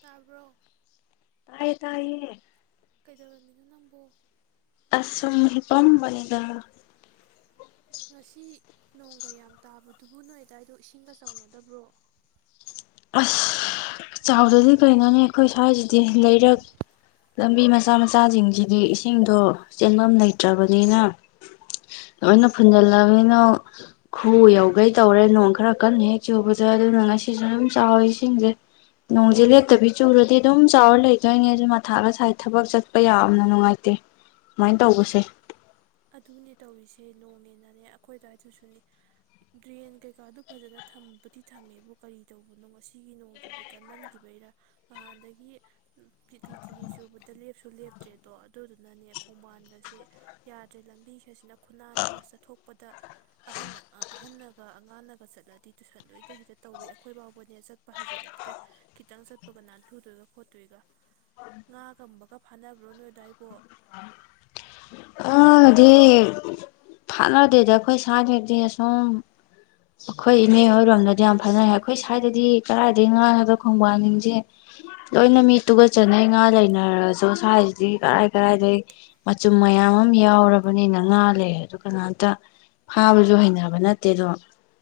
ꯇꯥꯕ꯭ꯔꯣ ꯇꯌꯦ ꯇꯥꯏꯌꯦ ꯀꯩꯗꯧꯔꯝꯃꯤꯅꯣ ꯅꯪꯕꯨꯣ ꯑꯁꯨꯝ ꯍꯤꯄꯝꯕꯅꯤꯗꯥ ꯉꯁꯤ ꯅꯣꯡꯒ ꯌꯥꯝ ꯇꯥꯕꯗꯨꯕꯨ ꯅꯣꯏꯗꯥꯏꯗꯣ ꯏꯁꯤꯡꯒ ꯆꯥꯎꯅꯗꯕ꯭ꯔꯣ ꯑꯁ ꯆꯥꯎꯗꯗꯤ ꯀꯩꯅꯣꯅꯤ ꯑꯩꯈꯣꯏ ꯁ꯭ꯋꯥꯏꯁꯤꯗꯤ ꯂꯩꯔꯛ ꯂꯝꯕꯤ ꯃꯆꯥ ꯃꯆꯥꯁꯤꯡꯁꯤꯗꯤ ꯏꯁꯤꯡꯗꯣ ꯆꯦꯟꯐꯝ ꯂꯩꯇ꯭ꯔꯕꯅꯤꯅ ꯂꯣꯏꯅ ꯐꯨꯟꯖꯜꯂꯅꯤꯅ ꯈꯨꯎ ꯌꯧꯈꯩ ꯇꯧꯔꯦ ꯅꯣꯡ ꯈꯔ ꯀꯟꯅ ꯍꯦꯛ ꯆꯨꯕꯗ ꯑꯗꯨꯅ ꯉꯁꯤꯁꯨ ꯑꯗꯨ ꯆꯥꯎꯋꯤ ꯏꯁꯤꯡꯁꯦ ꯅꯣꯡꯁꯦ ꯂꯦꯞꯇꯕꯤ ꯆꯨꯔꯗꯤ ꯑꯗꯨꯝ ꯆꯥꯎꯔ ꯂꯩꯗꯣꯏꯅꯦ ꯑꯗꯨ ꯃꯊꯥꯒ ꯁꯥꯏ ꯊꯕꯛ ꯆꯠꯄ ꯌꯥꯝꯅ ꯅꯨꯡꯉꯥꯏꯇꯦ ꯁꯨꯃꯥꯏꯅ ꯇꯧꯕꯁꯦ ꯑꯗꯨꯅꯦ ꯇꯧꯔꯤꯁꯦ ꯅꯣꯡꯅꯦ ꯅꯅꯦ ꯑꯩꯈꯣꯏꯗꯋꯥꯏꯗꯨꯁꯨꯅꯦ ꯗꯔꯦꯟ ꯀꯩꯀꯥꯗꯨ ꯐꯖꯕꯨꯗꯤ ꯊꯝꯃꯦꯕꯨ ꯀꯔꯤ ꯇꯧꯕꯅꯣ ꯉꯁꯤꯒꯤ ꯅꯣꯡꯗꯨꯗꯤ ꯀꯟꯃꯟꯈꯤꯕꯩꯔ ꯅꯍꯥꯟꯗꯒꯤ ꯇꯤꯂꯤ ꯆꯨꯕꯗ ꯂꯦꯞꯇ꯭ꯔꯦꯗꯣ ꯑꯗꯨꯗꯨꯅꯅꯦ ꯈꯣꯡꯕꯥꯟ ꯁꯤ ꯌꯥꯗ꯭ꯔꯦ ꯂꯝꯕꯤ ꯁꯤꯅ ꯈꯨꯟꯅꯥꯟ ꯑꯃ ꯆꯠꯊꯣꯛ ꯄꯗ ꯑꯍ ꯑꯍꯟꯅꯒ ꯑꯉꯥꯡꯅꯒ ꯆꯠꯂꯗꯤ ꯇꯨꯏꯁꯟ ꯂꯣꯏꯗ ꯍꯦꯛꯇ ꯇꯧꯋꯤ ꯑꯩꯈꯣꯏ ꯐꯥꯎꯕꯅꯦ ꯆꯠꯄ ꯍꯩꯖꯤꯜꯂꯛꯇ꯭ꯔꯦ ꯈꯤꯇꯪ ꯆꯠꯄꯒ ꯅꯥꯟꯊꯨꯗꯣꯏꯒ ꯈꯣꯠꯇꯣꯏꯒ ꯉꯥꯒꯨꯝꯕꯒ ꯐꯥꯅꯕ꯭ꯔꯣ ꯅꯣꯏꯗꯥꯏꯕꯣ? ꯉꯥꯒꯗꯤ ꯐꯥꯅꯗꯦꯗ ꯑꯩꯈꯣꯏ ꯁꯥꯁꯤꯗꯤ ꯑꯁꯨꯝ ꯑꯩꯈꯣꯏ ꯏꯅꯦ ꯍꯣꯏꯔꯣꯝꯗꯗꯤ ꯌꯥꯝ ꯐꯥꯅꯩ ꯑꯩꯈꯣꯏ ꯁ꯭ꯋꯥꯏꯗꯗꯤ ꯀꯗꯥꯏꯗꯒꯤ ꯉꯥꯅꯣꯗ ꯈꯣꯡꯕꯥꯟꯅꯤꯡꯁꯦ ꯂꯣꯏꯅ ꯃꯤ ꯇꯨꯒꯠꯆꯅꯩ ꯉꯥ ꯂꯩꯅꯔꯁꯨ ꯁ꯭ꯋꯥꯏꯁꯤꯗꯤ ꯀꯔꯥꯏ ꯀꯔꯥꯏꯗꯒꯤ ꯃꯆꯨꯝ ꯃꯌꯥꯝ ꯑꯃ ꯌꯥꯝ ꯌꯥꯎꯔꯕꯅꯤꯅ ꯉꯥ ꯂꯩꯔ꯭ꯖꯨ ꯑꯗꯨ ꯀꯅꯥꯝꯇ ꯐꯥꯕꯁꯨ ꯍꯩꯅꯕ ꯅꯠꯇꯦ ꯑꯗꯣ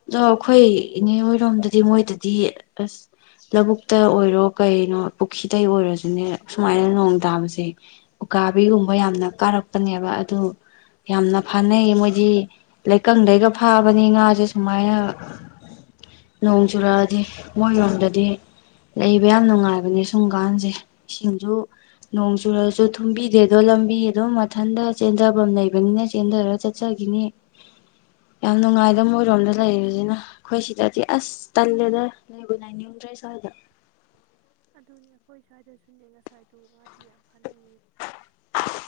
ꯑꯗꯣ ꯑꯩꯈꯣꯏ ꯏꯅꯦ ꯍꯣꯏꯔꯣꯝꯗꯗꯤ ꯃꯣꯏꯗꯗꯤ ꯑꯁ ꯂꯧꯕꯨꯛꯇ ꯑꯣꯏꯔꯣ ꯀꯩꯅꯣ ꯄꯨꯈ꯭ꯔꯤꯗ ꯑꯣꯏꯔꯣꯁꯨꯅꯦ ꯁꯨꯃꯥꯏꯅ ꯅꯣꯡ ꯇꯥꯕꯁꯦ ꯎꯀꯥꯕꯤꯒꯨꯝꯕ ꯌꯥꯝꯅ ꯀꯥꯔꯛꯄꯅꯦꯕ ꯑꯗꯨ ꯌꯥꯝꯅ ꯐꯥꯅꯩ ꯃꯣꯏꯗꯤ ꯂꯩꯀꯪꯗꯩꯒ ꯐꯥꯕꯅꯤ ꯉꯥꯁꯦ ꯁꯨꯃꯥꯏꯅ ꯅꯣꯡ ꯆꯨꯔꯛꯑꯗꯤ ꯃꯣꯏꯔꯣꯝꯗꯗꯤ ꯂꯩꯕ ꯌꯥꯝ ꯅꯨꯡꯉꯥꯏꯕꯅꯦ ꯁꯨꯝꯀꯥꯟꯁꯦ ꯏꯁꯤꯡꯁꯨ ꯅꯣꯡ ꯆꯨꯔꯁꯨ ꯊꯨꯝꯕꯤꯗꯦ ꯑꯗꯣ ꯂꯝꯕꯤ ꯑꯗꯨꯝ ꯃꯊꯟꯇ ꯆꯦꯟꯗꯐꯝ ꯂꯩꯕꯅꯤꯅ ꯆꯦꯟꯊꯔ ꯆꯠꯆꯈꯤꯅꯤ ꯌꯥꯝ ꯅꯨꯡꯉꯥꯏꯗ ꯃꯣꯏꯔꯣꯝꯗ ꯂꯩꯔꯤꯁꯤꯅ ꯑꯩꯈꯣꯏ ꯁꯤꯗꯗꯤ ꯑꯁ ꯇꯜꯂꯦꯗ ꯂꯩꯕꯨ ꯂꯩꯅꯤꯡꯗ꯭ꯔꯦ ꯁ꯭ꯋꯥꯏꯗ꯫ ꯑꯗꯨꯅꯦ ꯑꯩꯈꯣꯏ ꯁ꯭ꯋꯥꯏꯗꯁꯨꯅꯦ ꯉꯁꯥꯏꯗꯣ ꯉꯥꯗꯤ ꯌꯥꯝ ꯐꯅꯩꯌꯦ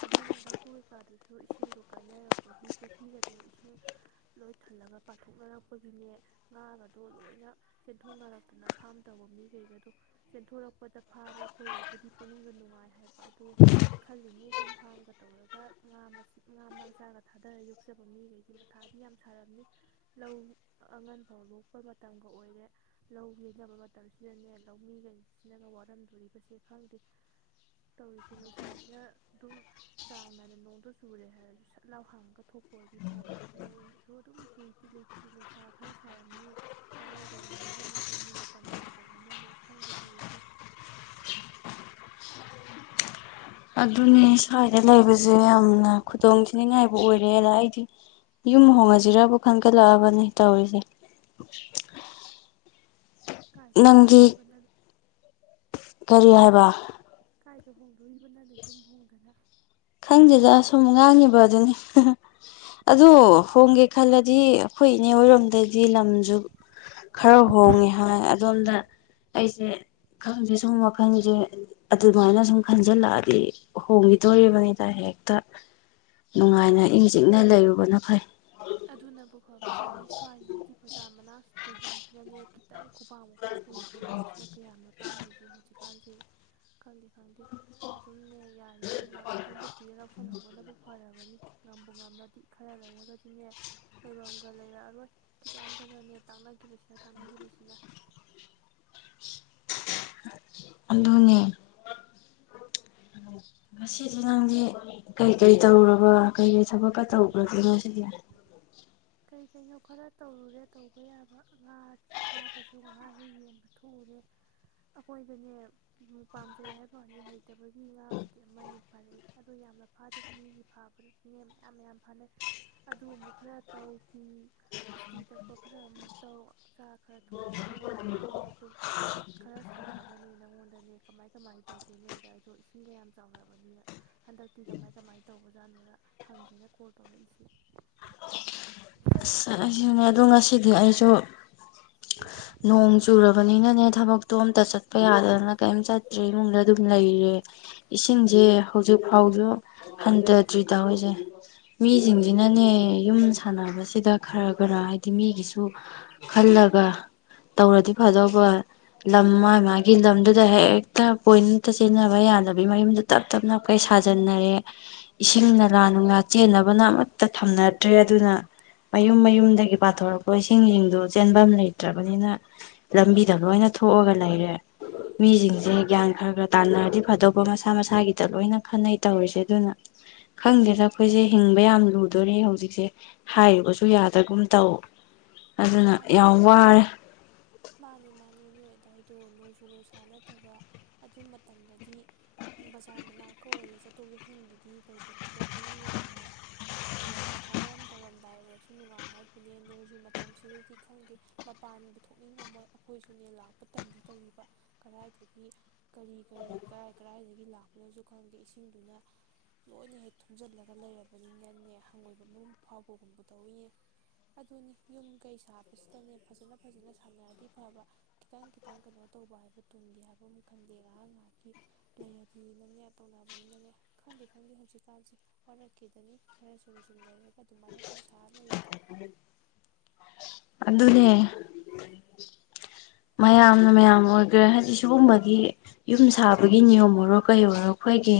ꯑꯗꯨꯝ ꯂꯕꯨꯨ ꯀꯩꯀꯥꯗꯨꯁꯨ ꯏꯁꯤꯡꯗꯣ ꯀꯥꯏꯅꯔꯛꯄꯒꯤ ꯄꯨꯈ꯭ꯔꯤꯒꯗꯣ ꯏꯁꯤꯡ ꯂꯣꯏ ꯊꯜꯂꯒ ꯄꯥꯊꯣꯛꯅꯔꯛꯄꯒꯤꯅꯦ ꯉꯥꯒꯗꯣ ꯂꯣꯏꯅ ꯆꯦꯟꯊꯣꯛꯅꯔꯛꯇꯅ ꯐꯥꯝ ꯇꯧꯕ ꯃꯤ ꯀꯩꯒꯗꯣ ꯆꯦꯟꯊꯣꯔꯛꯄꯗ ꯐꯥꯕ ꯑꯩꯈꯣꯏꯒꯤꯕꯨꯗꯤ ꯄꯨꯛꯅꯤꯡꯗ ꯅꯨꯡꯉꯥꯏ ꯍꯥꯏ ꯑꯗꯨ ꯈꯜꯂꯤꯅꯤ ꯁꯨꯝ ꯐꯥꯝꯒ ꯇꯧꯔꯒ ꯉꯥ ꯉꯥ ꯃꯆꯥꯒ ꯊꯥꯗꯔ ꯌꯣꯛꯆꯕ ꯃꯤꯈꯩꯗꯤ ꯃꯊꯥꯗꯤ ꯌꯥꯝ ꯁꯥꯔꯝꯅꯤ ꯂꯧ ꯑꯉꯟ ꯐꯥꯎ ꯂꯣꯛꯄ ꯃꯇꯝꯒ ꯑꯣꯏꯔꯦ ꯂꯧ ꯌꯩꯅꯕ ꯃꯇꯝꯁꯤꯗꯅꯦ ꯂꯧꯃꯤꯈꯩ ꯁꯤꯅꯒ ꯋꯥꯔꯝꯗꯣꯔꯤꯕꯁꯦ ꯈꯪꯗꯦ ꯇꯧꯔꯤꯁꯦ ꯅꯨꯡꯁꯥꯁꯤꯅ ꯑꯗꯨꯝ ꯆꯥꯡ ꯅꯥꯏꯅ ꯅꯣꯡꯗꯣ ꯆꯨꯔꯦ ꯍꯥꯏꯔꯁꯨ ꯁꯠ ꯂꯥꯎ ꯍꯥꯡꯉꯒ ꯊꯣꯛꯄ ꯑꯣꯏꯗꯤ ꯐꯕ ꯅꯣꯡꯁꯨ ꯑꯗꯨꯝ ꯆꯨꯏ ꯆꯤꯂꯤ ꯆꯤꯂꯤ ꯅꯨꯡꯁꯥ ꯈꯔ ꯁꯥꯔꯝꯅꯤ ꯈꯪꯍꯧꯗꯅ ꯅꯣꯡꯁꯤ ꯑꯃꯨꯛ ꯆꯨꯅꯤ ꯃꯇꯝ ꯅꯥꯏꯗꯕꯅꯤꯅꯅꯦ ꯈꯪꯗꯦ ꯇꯧꯔꯤꯁꯦ ꯑꯗꯨꯅꯦ ꯁ꯭ꯋꯥꯏꯗ ꯂꯩꯕꯁꯦ ꯌꯥꯝꯅ ꯈꯨꯗꯣꯡ ꯊꯤꯅꯤꯡꯉꯥꯏꯕꯨ ꯑꯣꯏꯔꯦꯗ ꯑꯩꯗꯤ ꯌꯨꯝ ꯍꯣꯡꯉꯁꯤꯔꯕꯨ ꯈꯟꯒꯠꯂꯛꯑꯕꯅꯦ ꯇꯧꯔꯤꯁꯦ ꯅꯪꯗꯤ ꯀꯔꯤ ꯍꯥꯏꯕ ꯀꯥꯏꯗ ꯍꯣꯪꯗꯣꯔꯤꯕꯥ [inaudible] [inaudible] [inaudible] ꯈꯪꯗꯦꯗ ꯁꯨꯝ ꯉꯥꯡꯉꯤꯕ ꯑꯗꯨꯅꯤ ꯑꯗꯨ ꯍꯣꯡꯒꯦ ꯈꯜꯂꯗꯤ ꯑꯩꯈꯣꯏ ꯏꯅꯦ ꯍꯔꯣꯝꯗꯗꯤ ꯂꯝꯁꯨ ꯈꯔ ꯍꯣꯡꯉꯦ ꯍꯥꯏ ꯑꯗꯣꯝꯗ ꯑꯩꯁꯦ ꯈꯪꯗꯦ ꯁꯨꯝ ꯋꯥꯈꯜꯁꯦ ꯑꯗꯨꯃꯥꯏꯅ ꯁꯨꯝ ꯈꯟꯖꯜꯂꯛꯑꯗꯤ ꯍꯣꯡꯈꯤꯗꯣꯔꯤꯕꯅꯤ꯫ ꯍꯦꯛꯇ ꯅꯨꯡꯉꯥꯏꯅ ꯑꯗꯨ ꯏꯪ ꯆꯤꯛꯅ ꯂꯩꯔꯨꯕꯅ ꯐꯩ꯫ ꯑꯗꯨꯅꯕꯨ ꯐꯕꯖꯥꯠꯅꯤ ꯁ꯭ꯋꯥꯏꯁꯤꯗꯗꯤ ꯄ꯭ꯔꯖꯥ ꯃꯅꯥꯛꯁꯤ ꯂꯝꯁꯤ ꯅꯅꯦ ꯈꯤꯇꯪ [unintelligible] ꯂꯝꯁꯤꯅ ꯀꯌꯥꯅꯣ ꯇꯥꯡꯉꯁꯦ ꯍꯧꯖꯤꯛ ꯀꯥꯟꯖꯤ ꯈꯪꯗꯦ ꯈꯪꯗꯦ ꯑꯗꯨꯝꯅꯦ ꯌꯥꯔꯤꯉꯩ ꯂꯝ ꯑꯍꯣꯡꯕ ꯊꯤꯔꯒꯕꯨ ꯂꯧꯁꯜꯍꯧꯕꯅꯕꯨ ꯐꯔꯕꯅꯤ꯫ ꯉꯝꯕꯨ ꯉꯝꯃꯗꯤ ꯈꯔ ꯂꯩꯔꯒꯗꯤꯅꯦ ꯂꯩꯐꯝꯒ ꯂꯩꯔꯛꯑꯔꯣꯏ ꯈꯤꯇꯪꯇꯅꯅꯦ ꯇꯥꯛꯅꯈꯤꯕꯁꯤꯅ ꯇꯥꯛꯅꯈꯤꯕꯁꯤꯅ꯫ ꯑꯗꯨꯅꯦ꯫ ꯉꯁꯤꯁꯦ ꯅꯪꯗꯤ ꯀꯩꯀꯩ ꯇꯧꯔꯕ ꯀꯩꯀꯩ ꯊꯕꯛꯀ ꯇꯧꯈ꯭ꯔꯒꯦꯅꯣ ꯉꯁꯤꯗꯤ? ꯀꯩ ꯀꯩꯅꯣ ꯈꯔ ꯇꯧꯔꯨꯔꯦ ꯇꯧꯕ ꯌꯥꯕ ꯉꯥ ꯐꯥꯕꯁꯨ ꯉꯍꯥ ꯍꯦꯛ ꯌꯦꯡꯕ ꯊꯣꯛꯎꯔꯦ ꯑꯩꯈꯣꯏꯗꯅꯦ ꯄꯥꯝꯖꯩ ꯍꯥꯏꯕ ꯋꯥꯅꯤ ꯍꯩꯇꯕꯒꯤ ꯉꯥꯕꯨꯗꯤ ꯑꯃꯅꯤ ꯐꯥꯔꯛꯏ ꯑꯗꯨ ꯌꯥꯝꯅ ꯐꯥꯗꯦ ꯃꯤꯒꯤ ꯐꯥꯕꯗꯁꯨꯅꯦ ꯃꯌꯥꯝ ꯌꯥꯝ ꯐꯥꯅꯩ ꯑꯗꯨ ꯑꯃꯨꯛ ꯈꯔ ꯇꯧ ꯄꯤ ꯏꯁꯇꯤ ꯇꯛꯄ ꯈꯔ ꯑꯃꯨꯛ ꯇꯧ ꯆꯥꯛ ꯈꯔ ꯊꯣꯡ ꯑꯗꯨꯅꯤ ꯉꯥꯏꯍꯥꯛ ꯑꯃꯨꯛꯇꯨꯝ ꯍꯧꯖꯤꯛ ꯈꯔ ꯁꯪꯕꯒꯅꯦ ꯅꯪꯉꯣꯟꯗꯅꯦ ꯀꯃꯥꯏ ꯀꯃꯥꯏ ꯇꯧꯒꯦ ꯅꯣꯣꯏꯗ ꯑꯩꯗꯣ ꯏꯁꯤꯡꯒ ꯌꯥꯝ ꯆꯥꯎꯔꯕꯅꯤꯅ ꯍꯟꯗꯛꯇꯤ ꯀꯃꯥꯏ ꯀꯃꯥꯏ ꯇꯧꯕꯖꯥꯠꯅꯣꯅ ꯍꯪꯒꯦꯅ ꯀꯣꯜ ꯇꯧꯔꯛꯏꯁꯦ꯫ ꯑꯁ ꯑꯩꯁꯤꯡꯅꯦ ꯑꯗꯣ ꯉꯁꯤꯗꯤ ꯑꯩꯁꯨ ꯅꯣꯡ ꯆꯨꯔꯕꯅꯤꯅꯅꯦ ꯊꯕꯛꯇꯣ ꯑꯃꯝꯇ ꯆꯠꯄ ꯌꯥꯗꯗꯅ ꯀꯔꯤꯝ ꯆꯠꯇ꯭ꯔꯦ ꯏꯃꯨꯡꯗ ꯑꯗꯨꯝ ꯂꯩꯔꯦ ꯏꯁꯤꯡꯁꯦ ꯍꯧꯖꯤꯛ ꯐꯥꯎꯁꯨ ꯍꯟꯊꯗ꯭ꯔꯤ ꯇꯧꯔꯤꯁꯦ ꯃꯤꯁꯤꯡꯁꯤꯅꯅꯦ ꯌꯨꯝ ꯁꯥꯟꯅꯕꯁꯤꯗ ꯈꯔ ꯈꯔ ꯍꯥꯏꯗꯤ ꯃꯤꯒꯤꯁꯨ ꯈꯜꯂꯒ ꯇꯧꯔꯗꯤ ꯐꯗꯧꯕ ꯂꯝ ꯃꯥ ꯃꯥꯒꯤ ꯂꯝꯗꯨꯗ ꯍꯦꯛꯇ ꯄꯣꯏꯟꯇ ꯆꯦꯟꯅꯕ ꯌꯥꯗꯕꯤ ꯃꯌꯨꯝꯗ ꯇꯞ ꯇꯞꯅꯞ ꯀꯩ ꯁꯥꯖꯟꯅꯔꯦ ꯏꯁꯤꯡ ꯅꯂꯥ ꯅꯨꯡꯂꯥ ꯆꯦꯟꯅꯕꯅ ꯑꯃꯠꯇ ꯊꯝꯅꯗ꯭ꯔꯦ ꯑꯗꯨꯅ ꯃꯌꯨꯝ ꯃꯌꯨꯝꯗꯒꯤ ꯄꯥꯊꯣꯔꯛꯄ ꯏꯁꯤꯡꯁꯤꯡꯗꯣ ꯆꯦꯟꯐꯝ ꯂꯩꯇ꯭ꯔꯕꯅꯤꯅ ꯂꯝꯕꯤꯗ ꯂꯣꯏꯅ ꯊꯣꯛꯑꯒ ꯂꯩꯔꯦ ꯃꯤꯁꯤꯡꯁꯦ ꯒ꯭ꯌꯥꯟ ꯈꯔ ꯈꯔ ꯇꯥꯟꯅꯔꯗꯤ ꯐꯗꯧꯕ ꯃꯁꯥ ꯃꯁꯥꯒꯤꯗ ꯂꯣꯏꯅ ꯈꯟꯅꯩ ꯇꯧꯔꯤꯁꯦ ꯑꯗꯨꯅ ꯈꯪꯗꯦꯗ ꯑꯩꯈꯣꯏꯁꯦ ꯍꯤꯡꯕ ꯌꯥꯝ ꯂꯨꯗꯣꯔꯤ ꯍꯧꯖꯤꯛꯁꯦ ꯍꯥꯏꯔꯤꯕꯁꯨ ꯁꯨ ꯌꯥꯗꯒꯨꯝ ꯇꯧ ꯃꯥꯅꯤ ꯌꯥꯝ ꯋꯥꯔꯦ ꯃꯥꯅꯤ ꯅꯣꯏ ꯑꯗꯥꯏ ꯑꯗꯣ ꯅꯣꯡꯖꯨ ꯅꯨꯡꯁꯥ ꯅꯠꯇꯕ ꯑꯗꯨ ꯃꯇꯝꯗꯗꯤ ꯕꯖꯥꯔ ꯃꯅꯥꯀ ꯑꯣꯏꯔꯦ ꯆꯠꯊꯣꯛ ꯆꯠꯁꯤꯟꯒꯤꯗꯤ ꯂꯩ ꯈꯣꯠꯄ ꯄꯨꯛꯅꯤꯡꯗ ꯅꯨꯡꯉꯥꯏ ꯀꯩꯒꯨꯝꯕ ꯊꯕꯛ ꯑꯃ ꯇꯧꯔꯝꯗꯥꯏ ꯑꯣꯏꯔꯁꯨ ꯅꯨꯡꯉꯥꯏ ꯍꯥꯏꯕꯅꯦ ꯅꯣꯡꯁꯨ ꯃꯇꯝꯁꯤꯗꯗꯤ ꯈꯪꯗꯦ ꯃꯄꯥꯟꯕꯨ ꯊꯣꯛꯅꯤꯡꯉꯝꯃꯣꯏ ꯑꯩꯈꯣꯏꯁꯨꯅꯦ ꯂꯥꯛꯄ ꯇꯜꯂꯤ ꯇꯧꯔꯤꯕ ꯀꯗꯥꯏꯗꯒꯤ ꯀꯔꯤ ꯀꯔꯤ ꯀꯔꯥꯏ ꯀꯔꯥꯏꯗꯒꯤ ꯂꯥꯛꯄꯅꯣꯁꯨ ꯈꯪꯗꯦ ꯏꯁꯤꯡꯗꯨꯅ ꯂꯣꯏꯅ ꯍꯦꯛ ꯊꯨꯝꯖꯤꯜꯂꯒ ꯂꯩꯔꯕꯅꯤꯅꯅꯦ ꯍꯪꯒꯣꯏꯕ ꯃꯑꯣꯡ ꯐꯥꯎꯕꯒꯨꯝꯕ ꯇꯧꯋꯤꯅꯦ ꯑꯗꯨꯅꯤ ꯌꯨꯝ ꯀꯩ ꯁꯥꯕꯁꯤꯗꯅꯦ ꯐꯖꯅ ꯐꯖꯅ ꯁꯥꯟꯅꯔꯗꯤ ꯐꯕ ꯈꯤꯇꯪ ꯈꯤꯇꯪ ꯀꯩꯅꯣ ꯇꯧꯕ ꯍꯥꯏꯕ ꯇꯨꯡꯒꯤ ꯍꯥꯏꯕ ꯑꯃ ꯈꯪꯗꯦ ꯉꯥꯏꯍꯥꯛ ꯉꯥꯏꯍꯥꯛꯀꯤ ꯂꯩꯔꯗꯤꯅꯅꯦ ꯇꯧꯅꯕꯅꯤꯅꯅꯦ ꯈꯪꯗꯦ ꯈꯪꯗꯦ ꯍꯧꯖꯤꯛꯀꯥꯟꯁꯦ ꯋꯥꯔꯛꯀꯦꯗꯅꯤ ꯈꯔ ꯁꯨꯝ ꯁꯨꯝ ꯂꯩꯔꯒ ꯑꯗꯨꯃꯥꯏꯅ ꯁꯨꯝ ꯁꯥꯔ ꯂꯩꯔꯗꯤ ꯑꯗꯨꯅꯦ ꯃꯌꯥꯝꯅ ꯃꯌꯥꯝ ꯑꯣꯏꯈ꯭ꯔꯦ ꯍꯥꯏꯗꯤ ꯁꯤꯒꯨꯝꯕꯒꯤ ꯌꯨꯝ ꯁꯥꯕꯒꯤ ꯅꯤꯌꯣꯝ ꯑꯣꯏꯔꯣ ꯀꯩ ꯑꯣꯏꯔꯣ ꯑꯩꯈꯣꯏꯒꯤ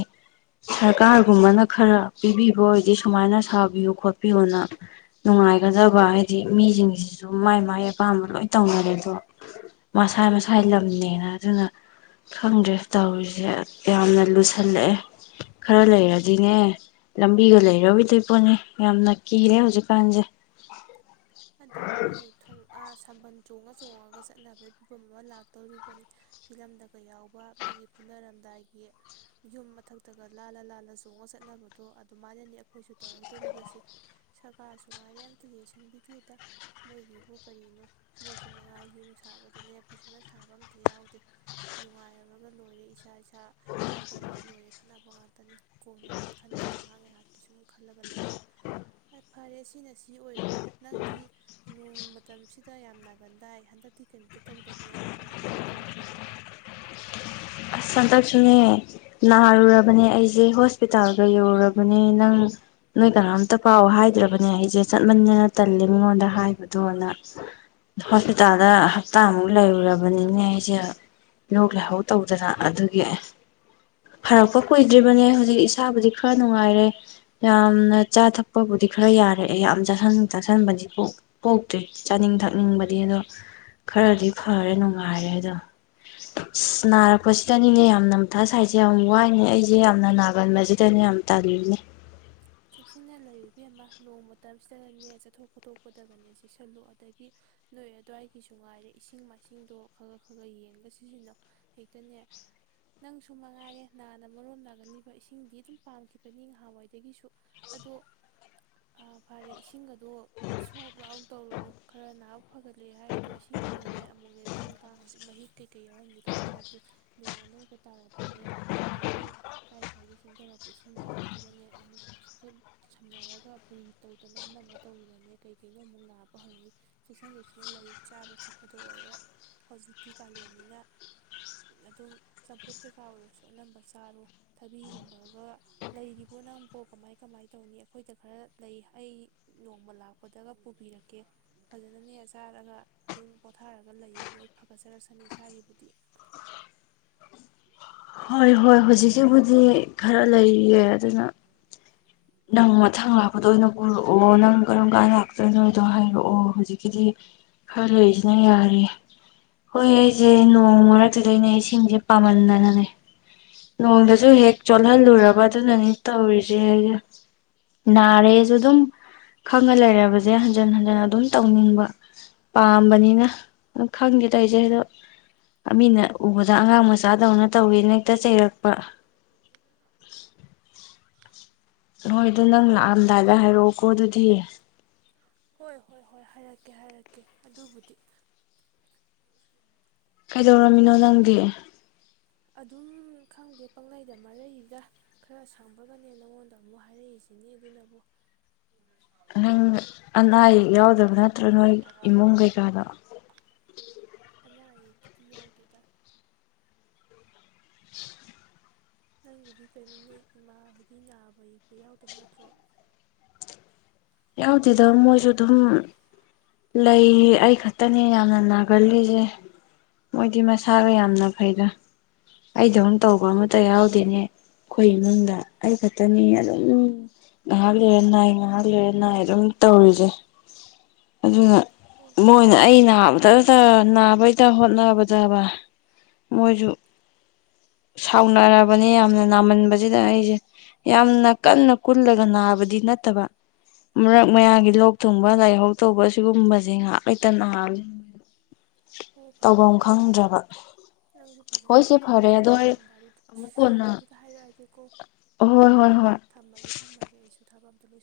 ꯁꯔꯀꯥꯔꯒꯨꯝꯕꯅ ꯈꯔ ꯄꯤꯕꯤꯕ ꯑꯣꯏꯗꯤ ꯁꯨꯃꯥꯏꯅ ꯁꯥꯕꯤꯌꯨ ꯈꯣꯠꯄꯤꯌꯨꯅ ꯅꯨꯡꯉꯥꯏꯒꯗꯕ ꯍꯥꯏꯗꯤ ꯃꯤꯁꯤꯡꯁꯤꯁꯨ ꯃꯥꯏ ꯃꯥꯏ ꯑꯄꯥꯝꯕ ꯂꯣꯏ ꯇꯧꯅꯔꯦ ꯑꯗꯣ ꯃꯁꯥ ꯃꯁꯥꯏ ꯂꯝꯅꯦꯅ ꯑꯗꯨꯅ ꯈꯪꯗ꯭ꯔꯦ ꯇꯧꯔꯤꯁꯦ ꯌꯥꯝꯅ ꯂꯨꯁꯜꯂꯛꯑꯦ ꯈꯔ ꯂꯩꯔꯗꯤꯅꯦ ꯂꯝꯕꯤꯒ ꯂꯩꯔꯛ ꯑꯣꯏꯗꯣꯏ ꯄꯣꯠꯅꯤ ꯌꯥꯝꯅ ꯀꯤꯔꯦ ꯍꯧꯖꯤꯛꯀꯥꯟꯁꯦ ꯑꯗꯨꯅꯦ ꯊꯨꯡ ꯊꯥꯕꯜ ꯆꯣꯡꯉ ꯆꯣꯡꯉꯒ ꯆꯠꯅꯕꯒꯤ ꯐꯤꯕꯝ ꯑꯃ ꯂꯥꯛꯇꯧꯔꯤꯕꯅꯤ ꯐꯤꯂꯝꯗꯒ ꯌꯥꯎꯕ ꯃꯤꯒꯤ ꯐꯨꯅꯔꯝꯗꯥꯏꯒꯤ ꯌꯨꯝ ꯃꯊꯛꯇꯒ ꯂꯥꯜꯂ ꯂꯥꯜꯂ ꯆꯣꯡꯉ ꯆꯠꯅꯕꯗꯣ ꯑꯗꯨꯃꯥꯏꯅꯅꯤ ꯑꯩꯈꯣꯏꯁꯨ ꯇꯧꯔꯛꯇꯣꯔꯤꯕꯁꯦ ꯁꯔꯀꯥꯔꯁꯨ ꯉꯥꯏꯔꯦ ꯑꯝꯇ ꯌꯦꯡꯁꯤꯟꯕꯤ ꯏꯗ ꯃꯣꯏꯒꯤꯕꯨ ꯀꯔꯤꯅꯣ ꯃꯣꯏꯁꯨ ꯃꯉꯥ ꯌꯨꯝ ꯁꯥꯕꯗꯅꯦ ꯐꯖꯅ ꯁꯥꯕ ꯑꯝꯇ ꯌꯥꯎꯗꯦ ꯅꯨꯡꯉꯥꯏꯔꯝꯃꯒ ꯂꯣꯏꯔꯦ ꯏꯆꯥ ꯗ ꯀꯩꯅꯣ ꯇꯧꯔꯒ ꯂꯣꯏꯔꯦ ꯈꯠꯅꯕ ꯉꯥꯛꯇ ꯀꯣꯟꯅꯒꯤ ꯈꯟꯗꯦ ꯉꯥꯏꯍꯥꯛ ꯉꯥꯏꯍꯥꯛꯀꯤ ꯁꯨꯝ ꯈꯜꯂꯒ ꯂꯩ ꯐꯔꯦ ꯁꯤꯅ ꯁꯤ ꯑꯣꯏꯒ꯭ꯔꯦ ꯅꯪꯗꯤ ꯅꯣꯡ ꯃꯇꯝꯁꯤꯗ ꯌꯥꯝ ꯅꯥꯒꯟꯗꯥꯏ ꯍꯟꯗꯛꯇꯤ ꯀꯔꯤꯝꯇ ꯇꯧꯗꯕ꯭ꯔꯣ ꯀꯃꯥꯏ ꯀꯃꯥꯏꯅ ꯇꯧꯔꯤꯒꯦꯅꯦ ꯍꯟꯗꯛꯁꯨꯅꯦ ꯅꯥꯔꯨꯔꯕꯅꯦ ꯑꯩꯁꯦ ꯍꯣꯁꯄꯤꯇꯥꯜꯒ ꯌꯧꯔꯨꯔꯕꯅꯦ ꯅꯪ ꯅꯣꯏ ꯀꯅꯥꯝꯇ ꯄꯥꯎ ꯍꯥꯏꯗ꯭ꯔꯕꯅꯦ ꯑꯩꯁꯦ ꯆꯠꯃꯟꯗꯅ ꯇꯜꯂꯦ ꯃꯤꯉꯣꯟꯗ ꯍꯥꯏꯕꯗꯣꯅ ꯍꯣꯁꯄꯤꯇꯥꯜꯗ ꯍꯞꯇꯥꯃꯨꯛ ꯂꯩꯔꯨꯔꯕꯅꯤꯅꯦ ꯑꯩꯁꯦ ꯂꯣꯛ ꯂꯥꯏꯍꯧ ꯇꯧ ꯗꯅ ꯑꯗꯨꯒꯤ ꯐꯔꯛꯄ ꯀꯨꯏꯗ꯭ꯔꯤꯕꯅꯦ ꯍꯧꯖꯤꯛ ꯏꯁꯥꯕꯨꯗꯤ ꯈꯔ ꯅꯨꯡꯉꯥꯏꯔꯦ ꯌꯥꯝꯅ ꯆꯥ ꯊꯛꯄꯕꯨꯗꯤ ꯈꯔ ꯌꯥꯔꯛꯑꯦ ꯌꯥꯝ ꯆꯥꯁꯤꯟ ꯆꯥꯥꯁꯟꯕꯗꯤ ꯄꯣꯛꯇꯦ ꯆꯥꯅꯤꯡ ꯊꯛꯅꯤꯡꯕꯗꯤ ꯑꯗꯣ ꯈꯔꯗꯤ ꯐꯔꯦ ꯅꯨꯡꯉꯥꯏꯔꯦ ꯑꯗꯣ ꯑ ꯅꯥꯔꯛꯄ ꯄ ꯁꯤꯗꯅꯤꯅꯦ ꯌꯥꯝꯅ ꯃꯊꯥ ꯁꯥꯏꯁꯦ ꯌꯥꯝ ꯋꯥꯏꯅꯦ ꯑꯩꯁꯦ ꯌꯥꯝꯅ ꯅꯥꯒꯟꯕꯁꯤꯗꯅꯤꯅꯦ ꯌꯥꯝ ꯇꯜꯂꯤꯁꯦ ꯆꯦꯛꯁꯤꯟꯅ ꯂꯩꯔꯨ ꯏꯕꯦꯝꯃ ꯅꯣꯡ ꯃꯇꯝꯁꯤꯗꯒꯅꯦ ꯆꯠꯊꯣꯛ ꯈꯣꯇꯣꯛꯄꯗꯒꯅꯦ ꯆꯦꯛꯁꯤꯜꯂꯨ ꯑꯗꯒꯤ ꯅꯣꯏ ꯑꯗꯨꯋꯥꯏꯒꯤꯁꯨ ꯉꯥꯏꯔꯦ ꯏꯁꯤꯡ ꯃꯥꯏꯁꯤꯡꯗꯣ ꯈ ꯈ ꯈ ꯈ ꯌꯦꯡꯒ ꯁꯤꯖꯤꯟꯅꯧ ꯍꯦꯛꯇꯅꯦ ꯅꯪꯁꯨ ꯃꯉꯥꯏꯔꯦ ꯅꯥꯅ ꯃꯔꯣꯝ ꯅꯥꯒꯜꯂꯤꯕ ꯏꯁꯤꯡꯗꯤ ꯑꯗꯨꯝ ꯄꯥꯝꯈꯤꯕꯅꯤ ꯅꯍꯥꯟꯋꯥꯏꯗꯒꯤꯁꯨ [inaudible] ꯑꯗꯣ ꯐꯔꯦ ꯏꯁꯤꯡꯒꯗꯣ ꯁꯣꯛ ꯂꯥꯎ ꯇꯧꯔꯨꯅꯨ ꯈꯔ ꯅꯍꯥꯛ ꯐꯒꯠꯂꯦ ꯍꯥꯏꯔꯤꯗꯣ ꯏꯁꯤꯡꯗꯨꯗꯅꯦ ꯑꯃꯨꯛꯅꯦ ꯇꯤꯟ ꯀꯥꯡ ꯍꯧꯖꯤꯛ ꯃꯍꯤꯛ ꯀꯩꯀꯩ ꯌꯥꯎꯔꯝꯅꯤ ꯈꯪꯕ ꯅꯠꯇꯦ ꯅꯣꯡ ꯑꯅꯧꯕ ꯇꯥꯔꯛꯄꯅꯦ ꯑꯗꯒꯤ ꯀꯥꯏ ꯀꯥꯏꯗꯒꯤ ꯆꯦꯟꯊꯔꯛꯄ ꯏꯁꯤꯡ ꯃꯌꯥꯝꯗꯨꯒꯅꯦ ꯑꯃꯨꯛ ꯁꯣꯛꯆ ꯁꯝꯅꯔꯒ ꯐꯨꯔꯤ ꯇꯧꯗꯅ ꯑꯃ ꯑꯃ ꯇꯧꯗꯅꯅꯦ ꯀꯩ ꯀꯩꯅꯣ ꯑꯃꯨꯛ ꯅꯥꯕ ꯍꯧꯅꯤ ꯆꯦꯛꯁꯤꯟ ꯆꯦꯛꯁꯤꯟꯅ ꯂꯩꯌꯨ ꯆꯥꯕ ꯊꯛꯄꯗ ꯑꯣꯏꯔꯣ ꯍꯧꯖꯤꯛꯇꯤ ꯀꯥꯂꯦꯟꯅꯤꯅ ꯑꯗꯨꯝ ꯆꯝꯐꯨꯠ ꯀꯩꯀꯥ ꯑꯣꯏꯔꯁꯨ ꯑꯅꯝꯕ ꯆꯥꯔꯣ ꯊꯕꯤꯒꯨꯝꯕꯒ ꯂꯩꯔꯤꯕꯣ ꯅꯪ ꯍꯣ ꯀꯃꯥꯏ ꯀꯃꯥꯏ ꯇꯧꯅꯤ ꯑꯩꯈꯣꯏꯗ ꯈꯔ ꯂꯩ ꯑꯩ ꯅꯣꯡꯃ ꯂꯥꯛꯄꯗꯒ ꯄꯨꯕꯤꯔꯛꯀꯦ ꯐꯖꯅꯅꯦ ꯆꯥꯔꯒ ꯑꯗꯨꯝ ꯄꯣꯊꯥꯔꯒ ꯂꯩꯌꯨ ꯂꯩꯌꯨ ꯐꯒꯠꯆꯔꯛꯁꯅꯤ ꯏꯁꯥꯒꯤꯕꯨꯗꯤ ꯍꯣꯏ ꯍꯣꯏ ꯍꯧꯖꯤꯛꯁꯤꯕꯨꯗꯤ ꯈꯔ ꯂꯩꯔꯤꯌꯦ ꯑꯗꯨꯅ ꯅꯪ ꯃꯊꯪ ꯂꯥꯛꯄꯗ ꯑꯣꯏꯅ ꯄꯨꯔꯛꯑꯣ ꯅꯪ ꯀꯔꯝ ꯀꯥꯟ ꯂꯥꯛꯇꯣꯏꯅꯣꯗꯣ ꯍꯥꯏꯔꯛꯑꯣ ꯍꯧꯖꯤꯛꯀꯤꯗꯤ ꯈꯔ ꯂꯩꯔꯤꯁꯤꯅ ꯌꯥꯔꯤ ꯍꯣꯏ ꯑꯩꯁꯦ ꯅꯣꯡ ꯃꯔꯛꯇꯨꯗꯩꯅꯦ ꯏꯁꯤꯡꯁꯦ ꯄꯥꯝꯃꯟꯗꯅꯅꯦ ꯅꯣꯡꯗꯁꯨ ꯍꯦꯛ ꯆꯣꯠꯍꯜꯂꯨꯔꯕ ꯑꯗꯨꯅꯅꯤ ꯇꯧꯔꯤꯁꯦ ꯅꯥꯔꯦꯁꯨ ꯑꯗꯨꯝ ꯈꯪꯉ ꯂꯩꯔꯕꯁꯦ ꯍꯟꯖꯟ ꯍꯟꯖꯟ ꯑꯗꯨꯝ ꯇꯧꯅꯤꯡꯕ ꯄꯥꯝꯕꯅꯤꯅ ꯑꯗꯨꯝ ꯈꯪꯗꯦ ꯏꯆꯂ ꯑꯗꯣ ꯃꯤꯅ ꯎꯕꯗ ꯑꯉꯥꯡ ꯃꯆꯥꯗꯧꯅ ꯇꯧꯋꯦꯅ ꯇ ꯆꯩꯔꯛꯄ ꯅꯣꯏ ꯑꯗꯨ ꯅꯪ ꯂꯥꯛꯑꯝꯗꯥꯏꯗ ꯍꯥꯏꯔꯛꯑꯣꯀꯣ ꯑꯗꯨꯗꯤ ꯍꯣꯏ ꯍꯣꯏ ꯍꯣꯏ ꯍꯥꯏꯔꯛꯀꯦ ꯍꯥꯏꯔꯛꯀꯦ ꯑꯗꯨꯕꯨꯗꯤ ꯀꯩꯗꯧꯔꯝꯃꯤꯅꯣ ꯅꯪꯗꯤ ꯑꯗꯨꯝ ꯈꯪꯗꯦ ꯄꯪꯪꯂꯩꯗ ꯃꯔꯩꯗ ꯈꯔ ꯁꯪꯕꯒꯅꯦ ꯅꯪꯉꯣꯟꯗ ꯑꯃꯨꯛ ꯍꯥꯏꯔꯛꯏꯁꯤꯅꯤ ꯑꯗꯨꯅꯕꯨ ꯅꯪ ꯑꯅꯥ ꯑꯌꯦ ꯌꯥꯎꯗꯕ ꯅꯠꯇ꯭ꯔ ꯅꯣꯏ ꯏꯃꯨꯡ ꯀꯩꯀꯥꯗꯣ ꯑꯅꯥ ꯑꯌꯦꯛꯀꯤꯗꯤ ꯌꯥꯎꯗꯦꯗ ꯅꯪꯒꯤꯗꯤ ꯀꯩꯅꯣ ꯅꯣꯏ ꯏꯃꯥ ꯍꯣꯏꯗꯤ ꯅꯥꯕ ꯌꯦꯛꯄ ꯌꯥꯎꯗꯕ ꯅꯠꯇ꯭ꯔꯣ ꯌꯥꯎꯗꯦꯗ ꯃꯣꯏꯁꯨ ꯑꯗꯨꯝ ꯂꯩ ꯑꯩ ꯈꯛꯇꯅꯦ ꯌꯥꯝꯅ ꯅꯥꯒꯜꯂꯤꯁꯦ ꯃꯣꯏꯗꯤ ꯃꯁꯥꯒ ꯌꯥꯝꯅ ꯐꯩꯗ ꯑꯩꯗꯧ ꯇꯧꯕ ꯑꯃꯇ ꯌꯥꯎꯗꯦꯅꯦ ꯑꯩꯈꯣꯏ ꯏꯃꯨꯡꯗ ꯑꯩ ꯈꯛꯇꯅꯤ ꯑꯗꯨꯝ ꯉꯥꯏꯍꯥꯛ ꯂꯩꯔ ꯅꯥꯏ ꯉꯥꯏꯍꯥꯛ ꯂꯩꯔ ꯅꯥꯏ ꯑꯗꯨꯝ ꯇꯧꯔꯤꯁꯦ ꯑꯗꯨꯅ ꯍꯣ ꯃꯣꯏꯅ ꯑꯩꯅ ꯍꯇꯇ ꯅꯥꯕꯩꯗ ꯍꯣꯠꯅꯕꯗꯕ ꯃꯣꯏꯁꯨ ꯁꯥꯎꯅꯔꯕꯅꯤ ꯌꯥꯝꯅ ꯅꯥꯃꯟꯕꯁꯤꯗ ꯑꯩꯁꯦ ꯌꯥꯝꯅ ꯀꯟꯅ ꯀꯨꯜꯂꯒ ꯅꯥꯕꯗꯤ ꯅꯠꯇꯕ ꯃꯔꯛ ꯃꯌꯥꯒꯤ ꯂꯣꯛ ꯊꯨꯡꯕ ꯂꯥꯏꯍꯧ ꯇꯧꯕ ꯁꯤꯒꯨꯝꯕꯁꯦ ꯉꯥꯏꯍꯥꯛ ꯂꯩꯩꯇ ꯉꯍꯥ ꯑꯣ ꯐꯔꯦ ꯐꯔꯦ ꯑꯗꯨꯗꯤ ꯅꯪꯁꯨ ꯍꯣꯏ ꯐꯖꯅ ꯁꯤ ꯐꯔꯦ ꯄꯣꯊꯥꯔꯔꯣ ꯑꯗꯣ ꯑꯩ ꯂꯥꯛꯑꯝꯗꯥꯏꯗꯨꯗ ꯑꯃꯨꯛ ꯀꯣꯟꯅ ꯂꯥꯛꯑꯝꯗꯥꯏꯗꯨꯗ ꯍꯥꯏꯔꯛꯑꯒꯦꯀꯣ ꯍꯣꯏ ꯍꯣꯏ ꯍꯣꯏ ꯊꯝꯃꯒꯦ ꯊꯝꯃꯒꯦ ꯑꯩꯁꯨ ꯊꯥꯕꯝ ꯆꯂꯣ ꯆꯂꯣ